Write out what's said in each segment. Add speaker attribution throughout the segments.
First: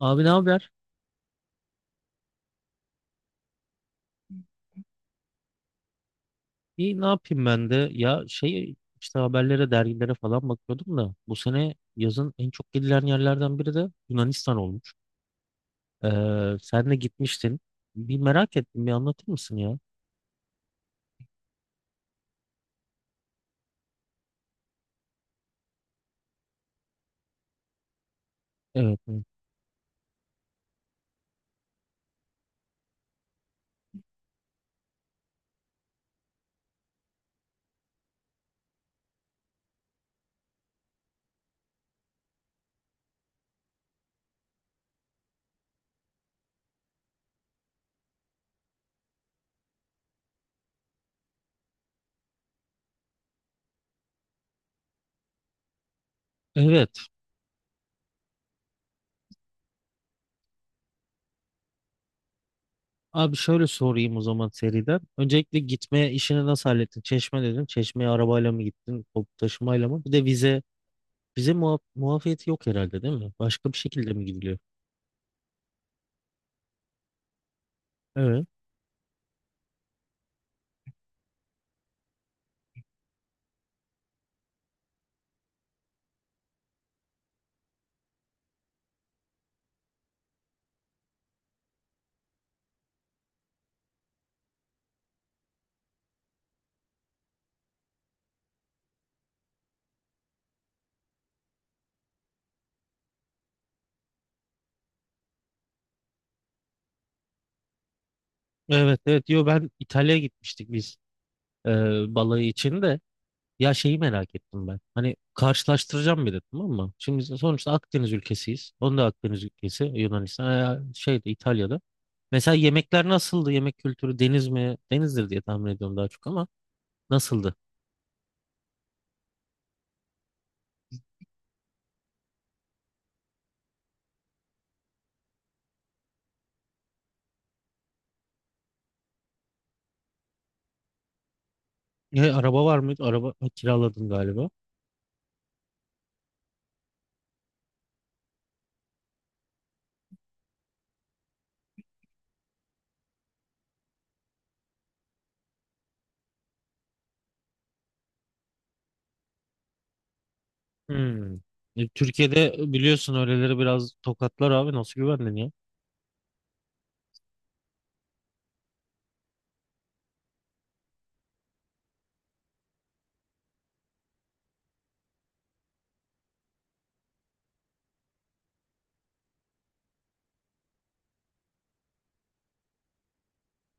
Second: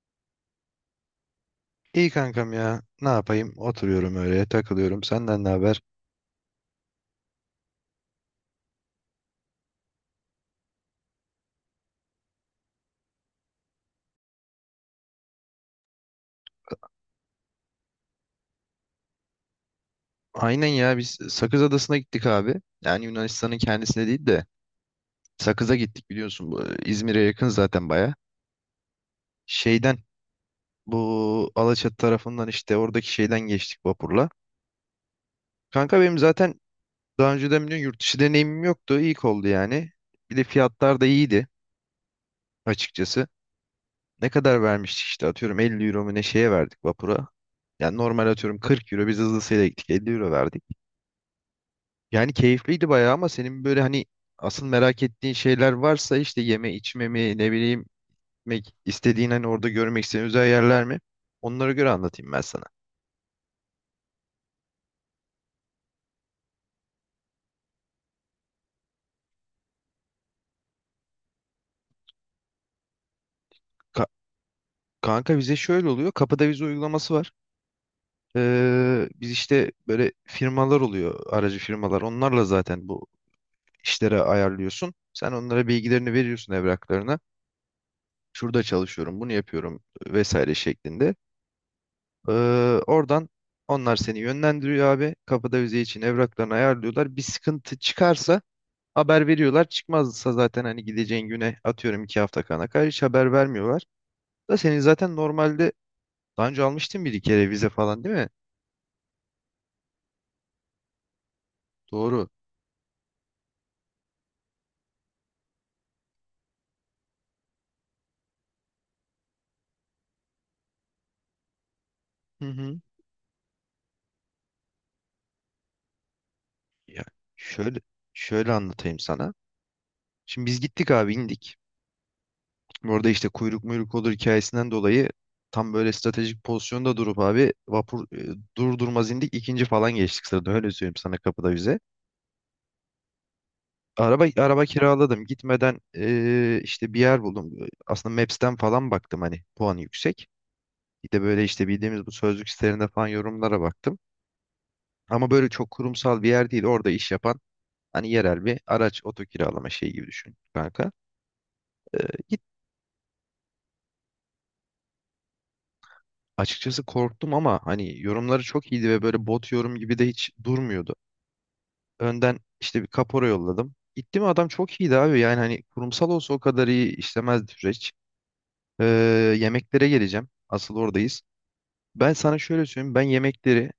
Speaker 1: Abi ne haber?
Speaker 2: İyi kankam ya. Ne yapayım? Oturuyorum öyle, takılıyorum. Senden ne haber?
Speaker 1: İyi ne yapayım ben de? Ya şey işte haberlere, dergilere falan bakıyordum da bu sene yazın en çok gidilen yerlerden biri de Yunanistan olmuş. Sen de gitmiştin. Bir merak ettim, bir anlatır mısın ya?
Speaker 2: Aynen ya biz Sakız Adası'na gittik abi. Yani Yunanistan'ın kendisine değil de Sakız'a gittik biliyorsun. Bu İzmir'e yakın zaten baya.
Speaker 1: Evet. Evet.
Speaker 2: Şeyden bu Alaçatı tarafından işte oradaki şeyden geçtik vapurla. Kanka benim zaten daha önceden biliyorsun yurt dışı deneyimim yoktu. İlk oldu yani. Bir de fiyatlar da iyiydi açıkçası. Ne kadar vermiştik işte atıyorum 50 euro mu ne şeye verdik vapura. Yani normal atıyorum 40 euro biz hızlısıyla gittik 50 euro verdik. Yani keyifliydi bayağı ama senin böyle hani asıl merak ettiğin şeyler varsa işte yeme
Speaker 1: Evet.
Speaker 2: içme mi ne bileyim istediğin hani orada görmek istediğin özel yerler mi? Onlara göre anlatayım ben sana.
Speaker 1: Abi şöyle sorayım o zaman seriden. Öncelikle gitme işini nasıl hallettin? Çeşme dedin. Çeşmeye arabayla mı gittin? Toplu taşımayla mı? Bir de vize. Vize muafiyeti yok herhalde değil mi? Başka bir
Speaker 2: Ka-
Speaker 1: şekilde mi gidiliyor?
Speaker 2: kanka vize şöyle oluyor. Kapıda vize uygulaması var.
Speaker 1: Evet.
Speaker 2: Biz işte böyle firmalar oluyor aracı firmalar. Onlarla zaten bu işlere ayarlıyorsun. Sen onlara bilgilerini veriyorsun evraklarına. Şurada çalışıyorum, bunu yapıyorum vesaire şeklinde. Ee, oradan onlar seni yönlendiriyor abi. Kapıda vize için evraklarını ayarlıyorlar. Bir sıkıntı çıkarsa haber veriyorlar. Çıkmazsa zaten hani gideceğin güne atıyorum 2 hafta kana kadar hiç haber vermiyorlar. Da senin zaten normalde daha önce almıştın bir iki kere vize falan değil mi?
Speaker 1: Evet evet diyor ben İtalya'ya gitmiştik biz. e,
Speaker 2: Doğru.
Speaker 1: Balığı için de ya şeyi merak ettim ben. Hani karşılaştıracağım bir de tamam mı? Şimdi sonuçta Akdeniz ülkesiyiz. Onun da Akdeniz ülkesi Yunanistan ya şeyde İtalya'da.
Speaker 2: Hı
Speaker 1: Mesela
Speaker 2: hı.
Speaker 1: yemekler nasıldı? Yemek kültürü deniz mi? Denizdir diye tahmin ediyorum daha çok ama
Speaker 2: Ya
Speaker 1: nasıldı?
Speaker 2: şöyle şöyle anlatayım sana. Şimdi biz gittik abi indik. Orada işte kuyruk muyruk olur hikayesinden dolayı tam böyle stratejik pozisyonda durup abi vapur dur durmaz indik ikinci falan geçtik sırada öyle söyleyeyim sana kapıda vize.
Speaker 1: E, araba var mıydı? Araba kiraladın
Speaker 2: Araba
Speaker 1: galiba.
Speaker 2: araba kiraladım. Gitmeden işte bir yer buldum. Aslında Maps'ten falan baktım hani puanı yüksek. Bir de böyle işte bildiğimiz bu sözlük sitelerinde falan yorumlara baktım. Ama böyle çok kurumsal bir yer değil. Orada iş yapan hani yerel bir araç oto kiralama şeyi gibi düşün kanka.
Speaker 1: Hmm. E,
Speaker 2: Git
Speaker 1: Türkiye'de biliyorsun öyleleri biraz tokatlar abi nasıl güvendin ya?
Speaker 2: açıkçası korktum ama hani yorumları çok iyiydi ve böyle bot yorum gibi de hiç durmuyordu. Önden işte bir kapora yolladım. Gitti mi adam çok iyiydi abi. Yani hani kurumsal olsa o kadar iyi işlemezdi süreç. Eee, yemeklere geleceğim. Asıl oradayız. Ben sana şöyle söyleyeyim. Ben yemekleri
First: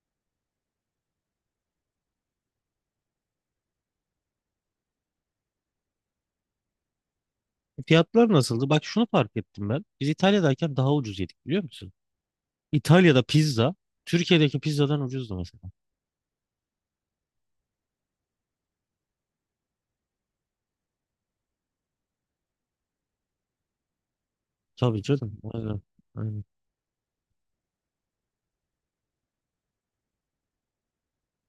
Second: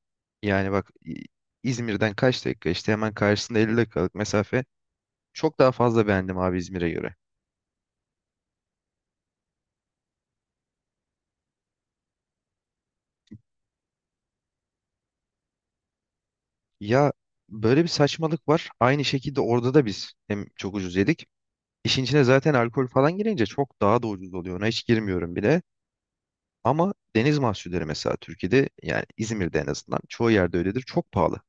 Speaker 2: yani bak İzmir'den kaç dakika işte hemen karşısında 50 dakikalık mesafe çok daha fazla beğendim abi İzmir'e göre.
Speaker 1: E, fiyatlar nasıldı? Bak şunu fark ettim ben. Biz İtalya'dayken daha ucuz yedik biliyor musun? İtalya'da pizza Türkiye'deki pizzadan ucuzdu mesela.
Speaker 2: Ya böyle bir saçmalık var. Aynı şekilde orada da biz hem çok ucuz yedik. İşin içine zaten alkol falan girince çok daha da ucuz oluyor. Ona hiç
Speaker 1: Tabii
Speaker 2: girmiyorum
Speaker 1: canım.
Speaker 2: bile.
Speaker 1: Aynen. Aynen.
Speaker 2: Ama deniz mahsulleri mesela Türkiye'de yani İzmir'de en azından çoğu yerde öyledir. Çok pahalı.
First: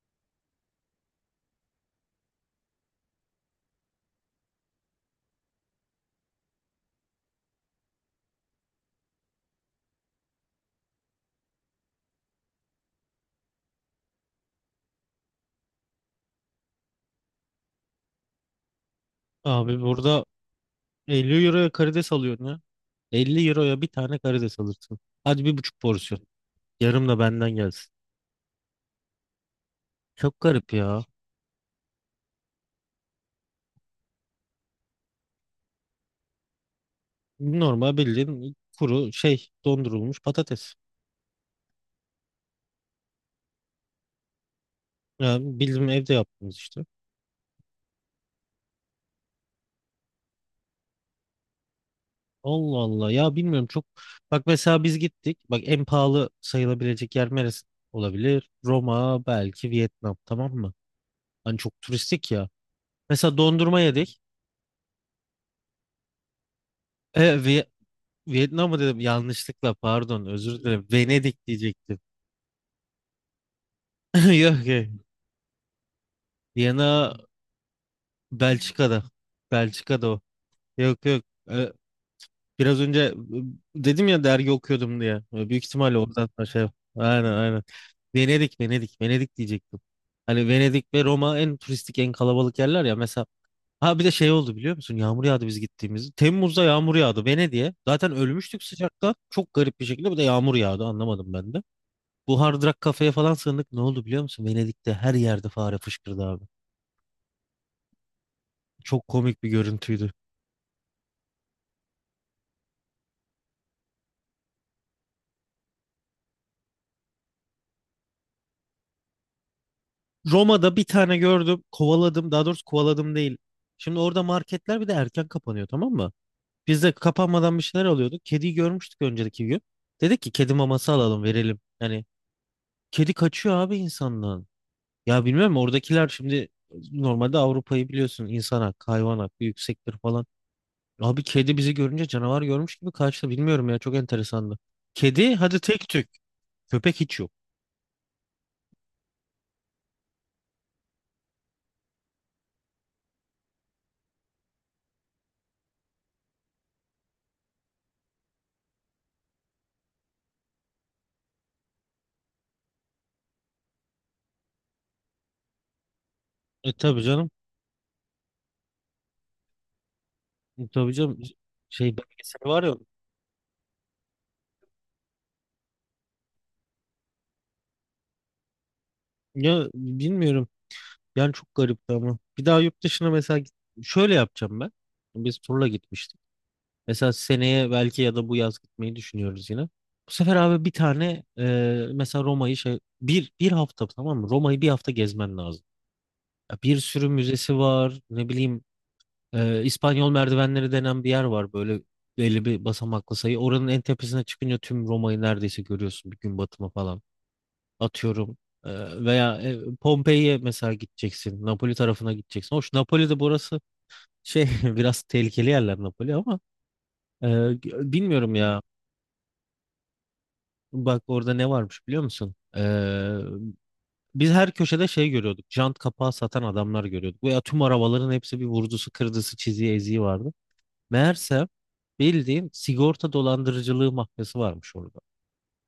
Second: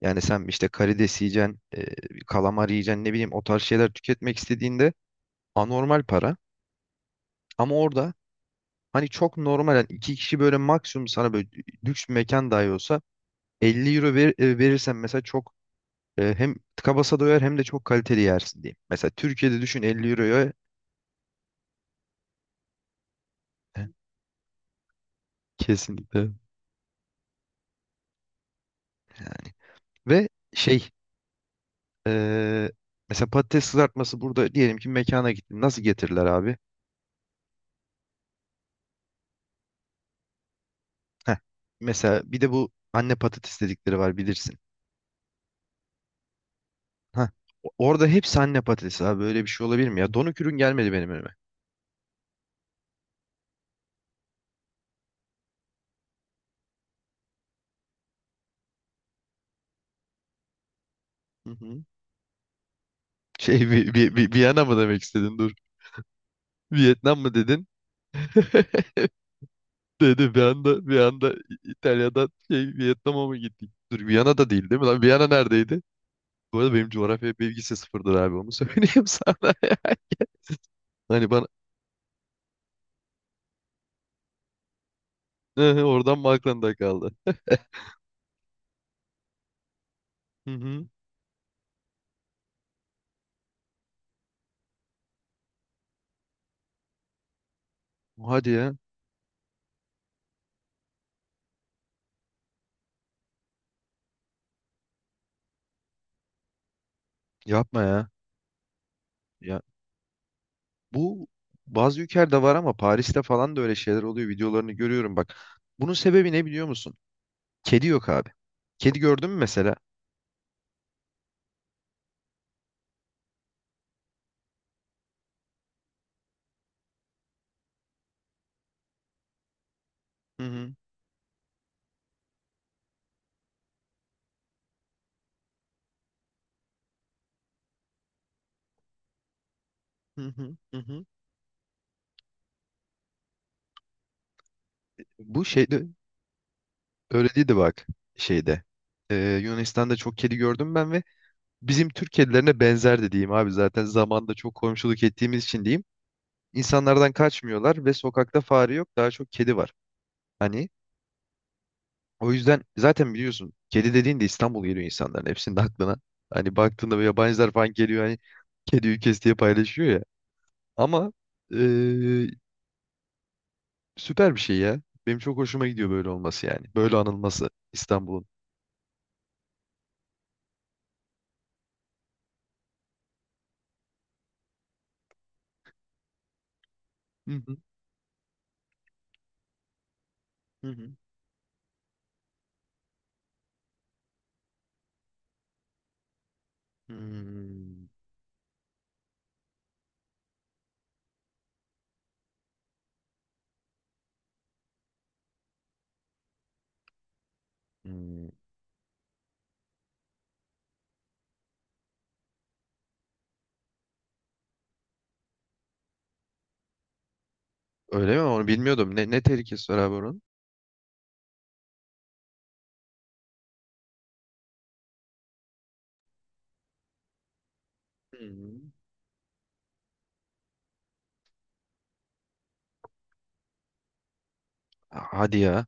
Speaker 2: Yani sen işte karides yiyeceksin, kalamar yiyeceksin ne bileyim o tarz şeyler tüketmek istediğinde anormal para. Ama orada hani çok normal yani iki kişi böyle maksimum sana böyle lüks bir mekan dahi olsa 50 euro ver, verirsen mesela çok hem tıka basa doyar hem de çok kaliteli yersin diyeyim. Mesela Türkiye'de
Speaker 1: Abi
Speaker 2: düşün 50
Speaker 1: burada
Speaker 2: euroya
Speaker 1: 50 euroya karides alıyorsun ya. 50 euroya bir
Speaker 2: e,
Speaker 1: tane karides alırsın. Hadi bir buçuk porsiyon.
Speaker 2: kesinlikle
Speaker 1: Yarım da benden gelsin.
Speaker 2: yani. Ve
Speaker 1: Çok garip ya.
Speaker 2: e, mesela patates kızartması burada diyelim ki mekana gittin nasıl getirirler abi?
Speaker 1: Normal bildiğin kuru şey dondurulmuş patates.
Speaker 2: Heh, mesela bir de bu anne patates dedikleri var bilirsin.
Speaker 1: Yani bildiğim evde yaptığımız işte.
Speaker 2: Heh, orada hepsi anne patatesi abi böyle bir şey olabilir mi ya? Donuk ürün gelmedi benim önüme.
Speaker 1: Allah Allah ya bilmiyorum çok. Bak mesela biz gittik. Bak en pahalı sayılabilecek yer neresi olabilir? Roma belki Vietnam tamam mı?
Speaker 2: Hı
Speaker 1: Hani çok
Speaker 2: hı.
Speaker 1: turistik ya. Mesela
Speaker 2: Şey
Speaker 1: dondurma
Speaker 2: bir, bir,
Speaker 1: yedik.
Speaker 2: bir, bir mı demek istedin? Vietnam mı
Speaker 1: E, Vi-
Speaker 2: dedin?
Speaker 1: Vietnam mı dedim yanlışlıkla pardon
Speaker 2: Dedi bir
Speaker 1: özür dilerim.
Speaker 2: anda bir anda
Speaker 1: Venedik diyecektim.
Speaker 2: İtalya'dan şey Vietnam'a mı gittik? Dur Viyana da
Speaker 1: Yok
Speaker 2: değil değil mi
Speaker 1: yok.
Speaker 2: lan? Viyana neredeydi? Bu arada benim
Speaker 1: Viyana
Speaker 2: coğrafya bilgisi sıfırdır abi onu
Speaker 1: Belçika'da.
Speaker 2: söyleyeyim sana, ya.
Speaker 1: Belçika'da o. Yok yok.
Speaker 2: Hani bana
Speaker 1: E, Biraz önce dedim ya dergi okuyordum diye. E, büyük ihtimalle
Speaker 2: oradan mı
Speaker 1: oradan şey.
Speaker 2: aklında kaldı?
Speaker 1: Aynen aynen. Venedik, Venedik, Venedik diyecektim. Hani
Speaker 2: Hı hı.
Speaker 1: Venedik ve Roma en turistik, en kalabalık yerler ya. Mesela ha bir de şey oldu biliyor musun? Yağmur yağdı biz gittiğimiz. Temmuz'da yağmur yağdı Venedik'e. Zaten
Speaker 2: Hadi
Speaker 1: ölmüştük
Speaker 2: ya.
Speaker 1: sıcakta. Çok garip bir şekilde bir de yağmur yağdı anlamadım ben de. Bu Hard Rock kafeye falan sığındık. Ne oldu biliyor musun? Venedik'te her yerde fare fışkırdı abi.
Speaker 2: Yapma ya.
Speaker 1: Çok komik bir
Speaker 2: Ya
Speaker 1: görüntüydü.
Speaker 2: bu bazı ülkelerde var ama Paris'te falan da öyle şeyler oluyor. Videolarını görüyorum bak. Bunun sebebi ne biliyor musun? Kedi yok abi. Kedi gördün mü mesela?
Speaker 1: Roma'da bir tane gördüm. Kovaladım. Daha doğrusu kovaladım değil. Şimdi orada marketler bir de erken kapanıyor tamam mı? Biz de kapanmadan bir şeyler alıyorduk. Kediyi görmüştük önceki gün. Dedik ki
Speaker 2: Hı
Speaker 1: kedi
Speaker 2: hı.
Speaker 1: maması alalım verelim. Yani kedi kaçıyor abi insandan. Ya bilmiyorum oradakiler şimdi normalde Avrupa'yı biliyorsun insan hakkı, hayvan hakkı yüksektir falan.
Speaker 2: Hı hı. Hı hı.
Speaker 1: Abi kedi bizi görünce canavar görmüş gibi kaçtı. Bilmiyorum ya çok enteresandı. Kedi
Speaker 2: Bu
Speaker 1: hadi
Speaker 2: şeyde
Speaker 1: tek tük. Köpek hiç
Speaker 2: Öyle
Speaker 1: yok.
Speaker 2: değildi bak şeyde. Yunanistan'da çok kedi gördüm ben ve bizim Türk kedilerine benzer de diyeyim abi zaten zamanda çok komşuluk ettiğimiz için diyeyim. İnsanlardan kaçmıyorlar ve sokakta fare yok daha çok kedi var. Hani o yüzden zaten biliyorsun kedi dediğinde İstanbul geliyor insanların hepsinin aklına. Hani
Speaker 1: E
Speaker 2: baktığında
Speaker 1: tabii
Speaker 2: böyle
Speaker 1: canım.
Speaker 2: yabancılar falan geliyor hani kedi ülkesi diye paylaşıyor ya.
Speaker 1: E, tabii
Speaker 2: Ama
Speaker 1: canım. Şey
Speaker 2: ee,
Speaker 1: belgeseli var ya.
Speaker 2: süper bir şey ya. Benim çok hoşuma gidiyor böyle olması yani. Böyle anılması İstanbul'un.
Speaker 1: Ya bilmiyorum. Yani çok garipti ama. Bir daha yurt dışına mesela git- Şöyle yapacağım ben. Biz turla gitmiştik. Mesela
Speaker 2: Hı hı,
Speaker 1: seneye belki ya da bu yaz gitmeyi düşünüyoruz yine. Bu sefer abi
Speaker 2: hı
Speaker 1: bir
Speaker 2: hı.
Speaker 1: tane mesela Roma'yı şey bir hafta tamam mı? Roma'yı bir hafta gezmen lazım. Ya bir sürü müzesi
Speaker 2: Hmm,
Speaker 1: var. Ne bileyim İspanyol merdivenleri denen bir yer var böyle belli bir basamaklı sayı. Oranın en tepesine çıkınca tüm Roma'yı neredeyse görüyorsun bir gün batımı falan
Speaker 2: hmm.
Speaker 1: atıyorum. Veya Pompei'ye mesela gideceksin. Napoli tarafına gideceksin. Hoş Napoli'de burası şey biraz tehlikeli yerler Napoli ama e,
Speaker 2: Öyle mi?
Speaker 1: bilmiyorum
Speaker 2: Onu
Speaker 1: ya.
Speaker 2: bilmiyordum. Ne, ne tehlikesi var abi onun?
Speaker 1: Bak orada ne varmış biliyor musun? Biz her köşede şey görüyorduk. Jant kapağı satan adamlar görüyorduk. Veya tüm arabaların hepsi bir
Speaker 2: Hmm.
Speaker 1: vurdusu, kırdısı, çiziği, eziği vardı. Meğerse bildiğin sigorta dolandırıcılığı mafyası varmış orada.
Speaker 2: Hadi ya.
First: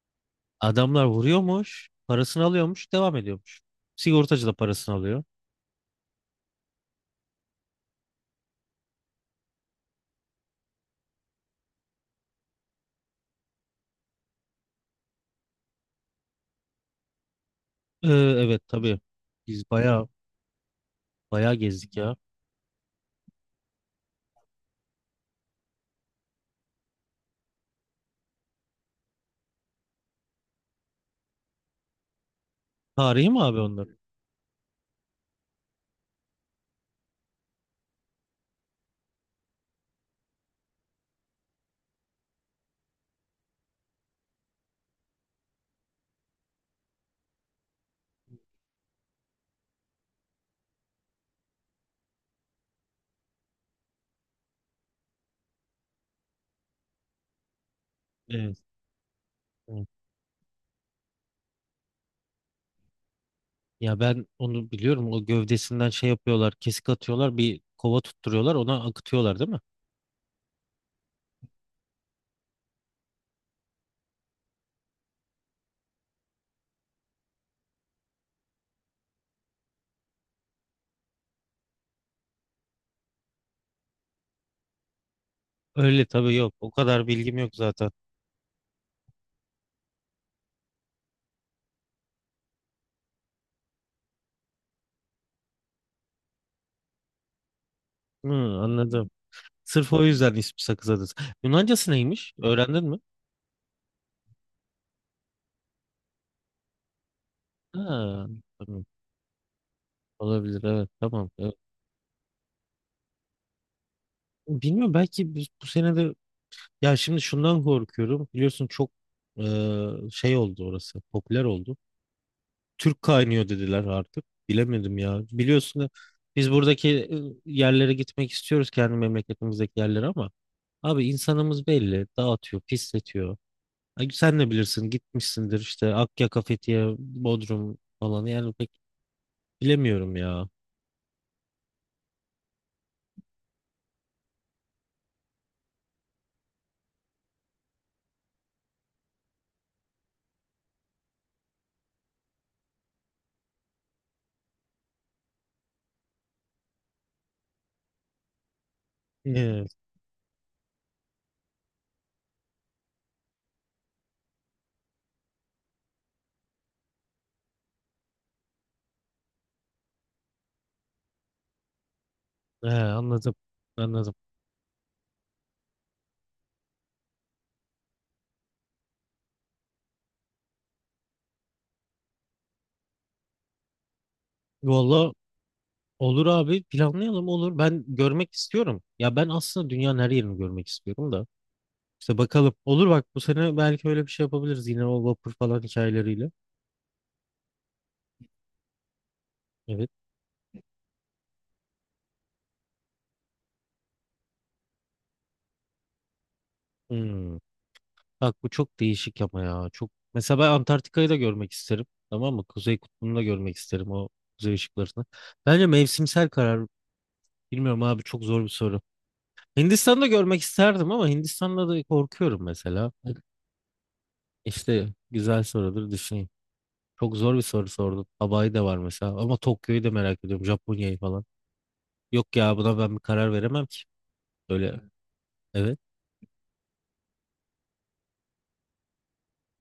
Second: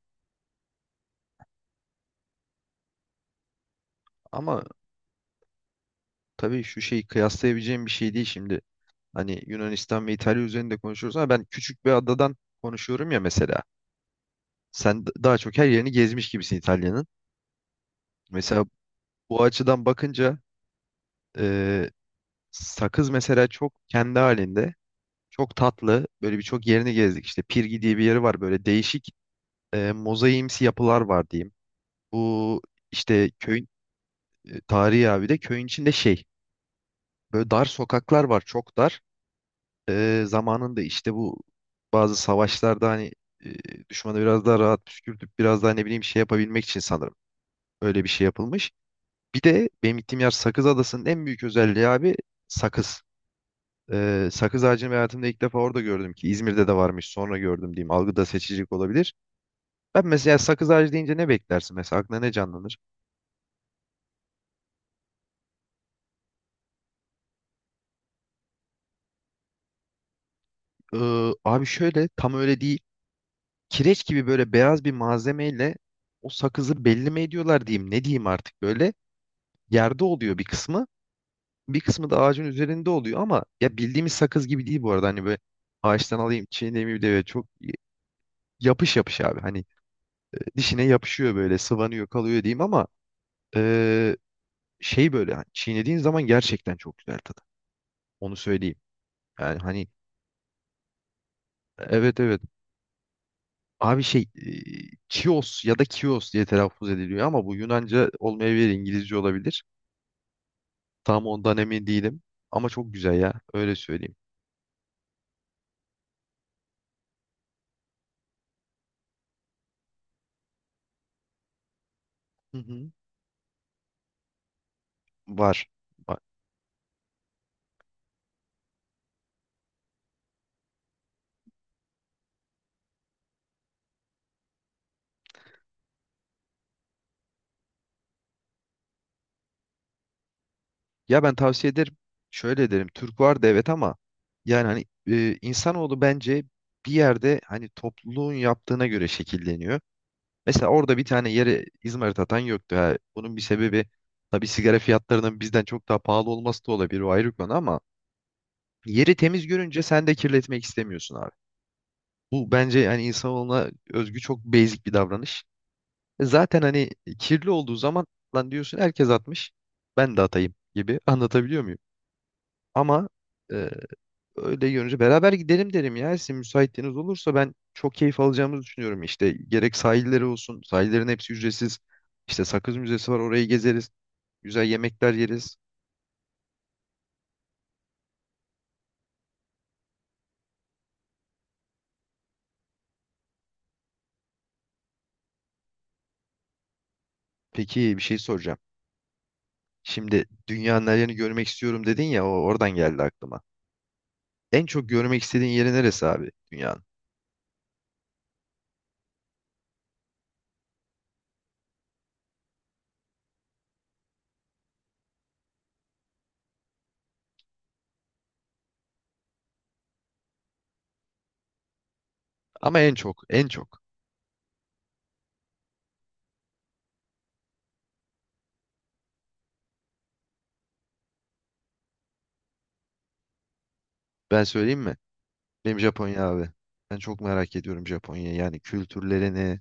Speaker 1: Adamlar vuruyormuş, parasını alıyormuş, devam ediyormuş. Sigortacı da
Speaker 2: Ama
Speaker 1: parasını alıyor.
Speaker 2: tabii şu şeyi kıyaslayabileceğim bir şey değil şimdi. Hani Yunanistan ve İtalya üzerinde konuşuyoruz ama ben küçük bir adadan konuşuyorum ya mesela. Sen daha çok her yerini gezmiş gibisin İtalya'nın.
Speaker 1: Evet
Speaker 2: Mesela
Speaker 1: tabii.
Speaker 2: bu
Speaker 1: Biz
Speaker 2: açıdan
Speaker 1: bayağı
Speaker 2: bakınca
Speaker 1: bayağı
Speaker 2: e,
Speaker 1: gezdik ya.
Speaker 2: sakız mesela çok kendi halinde. Çok tatlı. Böyle birçok yerini gezdik. İşte Pirgi diye bir yeri var. Böyle değişik mozaiimsi yapılar var diyeyim. Bu
Speaker 1: Tarihi
Speaker 2: işte
Speaker 1: mi abi
Speaker 2: köyün
Speaker 1: onlar?
Speaker 2: tarihi abi de köyün içinde şey. Böyle dar sokaklar var, çok dar. Zamanında işte bu bazı savaşlarda hani düşmanı biraz daha rahat püskürtüp biraz daha ne bileyim şey yapabilmek için sanırım öyle bir şey yapılmış. Bir de benim gittiğim yer Sakız Adası'nın en büyük özelliği abi sakız. Sakız ağacını ben hayatımda ilk defa orada gördüm ki İzmir'de de varmış sonra gördüm diyeyim. Algıda
Speaker 1: Evet,
Speaker 2: seçicilik olabilir.
Speaker 1: evet.
Speaker 2: Ben mesela sakız ağacı deyince ne beklersin mesela aklına ne canlanır?
Speaker 1: Ya ben onu biliyorum. O gövdesinden şey yapıyorlar. Kesik atıyorlar. Bir kova tutturuyorlar. Ona akıtıyorlar değil mi?
Speaker 2: Abi şöyle tam öyle değil. Kireç gibi böyle beyaz bir malzemeyle o sakızı belli mi ediyorlar diyeyim ne diyeyim artık böyle yerde oluyor bir kısmı bir kısmı da ağacın üzerinde oluyor ama ya bildiğimiz sakız gibi değil bu arada hani böyle
Speaker 1: Öyle
Speaker 2: ağaçtan
Speaker 1: tabii
Speaker 2: alayım
Speaker 1: yok. O
Speaker 2: çiğneyim bir
Speaker 1: kadar
Speaker 2: de böyle
Speaker 1: bilgim
Speaker 2: çok
Speaker 1: yok zaten.
Speaker 2: yapış yapış abi hani dişine yapışıyor böyle sıvanıyor kalıyor diyeyim ama eee, şey böyle hani çiğnediğin zaman gerçekten çok güzel tadı
Speaker 1: Hı,
Speaker 2: onu söyleyeyim
Speaker 1: anladım.
Speaker 2: yani hani
Speaker 1: Sırf o yüzden ismi Sakız Adası. Yunancası
Speaker 2: evet
Speaker 1: neymiş?
Speaker 2: evet.
Speaker 1: Öğrendin mi?
Speaker 2: Abi Chios ya da Kios diye telaffuz ediliyor ama bu Yunanca
Speaker 1: Ha,
Speaker 2: olmayabilir,
Speaker 1: tamam.
Speaker 2: İngilizce olabilir.
Speaker 1: Olabilir evet
Speaker 2: Tam
Speaker 1: tamam. Evet.
Speaker 2: ondan emin değilim. Ama çok güzel ya. Öyle söyleyeyim.
Speaker 1: Bilmiyorum belki biz bu sene de ya şimdi şundan korkuyorum. Biliyorsun çok e, şey oldu orası. Popüler oldu.
Speaker 2: Hı hı.
Speaker 1: Türk kaynıyor dediler artık. Bilemedim ya.
Speaker 2: Var.
Speaker 1: Biliyorsun da
Speaker 2: Var.
Speaker 1: biz buradaki yerlere gitmek istiyoruz kendi memleketimizdeki yerlere ama abi insanımız belli. Dağıtıyor, pisletiyor. Ay, sen de bilirsin gitmişsindir işte Akyaka, Fethiye, Bodrum falan yani pek bilemiyorum ya.
Speaker 2: Ya ben tavsiye ederim. Şöyle derim Türk vardı evet ama yani hani insanoğlu bence bir yerde hani topluluğun yaptığına göre şekilleniyor. Mesela orada bir tane yere İzmarit atan yoktu. Ha, bunun bir sebebi tabii sigara fiyatlarının bizden çok daha pahalı olması da olabilir. O ayrı konu ama yeri temiz
Speaker 1: Evet,
Speaker 2: görünce sen de kirletmek istemiyorsun abi. Bu bence hani insanoğluna özgü çok basic bir davranış. Zaten hani kirli olduğu zaman lan diyorsun herkes atmış. Ben de atayım gibi anlatabiliyor muyum?
Speaker 1: he,
Speaker 2: Ama
Speaker 1: anladım.
Speaker 2: e,
Speaker 1: Anladım.
Speaker 2: öyle görünce beraber gidelim derim ya. Sizin müsaitliğiniz olursa ben çok keyif alacağımızı düşünüyorum. İşte gerek sahilleri olsun. Sahillerin hepsi ücretsiz. İşte Sakız Müzesi var orayı gezeriz. Güzel
Speaker 1: Valla
Speaker 2: yemekler yeriz.
Speaker 1: olur abi planlayalım olur. Ben görmek istiyorum. Ya ben aslında dünyanın her yerini görmek istiyorum da. İşte bakalım. Olur bak bu sene belki öyle bir şey yapabiliriz. Yine o vapur falan hikayeleriyle.
Speaker 2: Peki bir şey soracağım.
Speaker 1: Evet.
Speaker 2: Şimdi dünyanın her yerini görmek istiyorum dedin ya o oradan geldi aklıma. En çok görmek istediğin yeri neresi abi dünyanın?
Speaker 1: Hmm. Bak bu çok değişik ama ya. Çok... Mesela ben Antarktika'yı da görmek isterim. Tamam mı? Kuzey Kutbu'nu da görmek isterim o kuzey ışıklarını. Bence mevsimsel karar. Bilmiyorum abi çok zor bir soru. Hindistan'da görmek isterdim ama Hindistan'da da korkuyorum
Speaker 2: Ama
Speaker 1: mesela.
Speaker 2: en çok en çok.
Speaker 1: İşte güzel sorudur düşüneyim. Çok zor bir soru sordun. Hawaii'de var mesela. Ama Tokyo'yu da merak ediyorum. Japonya'yı falan. Yok ya buna ben bir karar veremem ki.
Speaker 2: Ben söyleyeyim
Speaker 1: Öyle.
Speaker 2: mi?
Speaker 1: Evet.
Speaker 2: Benim Japonya abi. Ben çok merak ediyorum Japonya'yı. Yani kültürlerini,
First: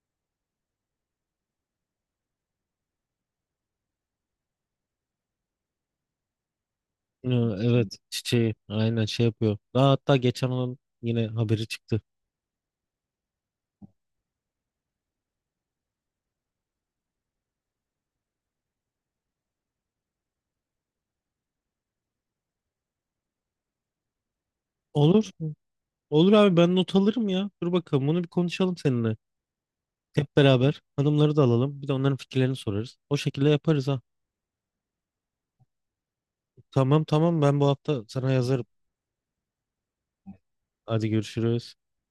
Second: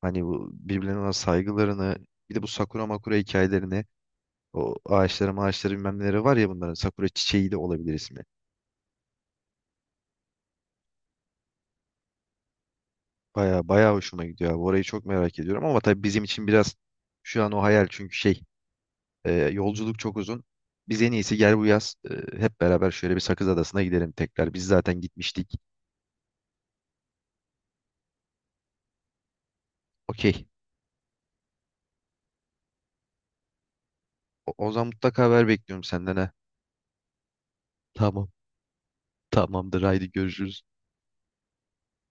Speaker 2: hani bu birbirlerine olan saygılarını, bir de bu sakura makura hikayelerini, o ağaçları bilmem neleri var ya bunların sakura
Speaker 1: Ee,
Speaker 2: çiçeği de olabilir
Speaker 1: Evet.
Speaker 2: ismi.
Speaker 1: Çiçeği. Aynen şey yapıyor. Daha hatta geçen onun yine haberi çıktı.
Speaker 2: Baya baya hoşuma gidiyor abi. Orayı çok merak ediyorum ama tabii bizim için biraz şu an o hayal çünkü şey yolculuk çok uzun. Biz en iyisi gel bu yaz hep beraber şöyle bir Sakız Adası'na gidelim tekrar. Biz zaten
Speaker 1: Olur.
Speaker 2: gitmiştik.
Speaker 1: Olur abi ben not alırım ya. Dur bakalım bunu bir konuşalım seninle. Hep
Speaker 2: Okey.
Speaker 1: beraber hanımları da alalım. Bir de onların fikirlerini sorarız. O şekilde yaparız ha.
Speaker 2: O zaman mutlaka haber bekliyorum senden ha.
Speaker 1: Tamam tamam ben bu hafta
Speaker 2: Tamam.
Speaker 1: sana yazarım.
Speaker 2: Tamamdır. Haydi görüşürüz.
Speaker 1: Hadi görüşürüz.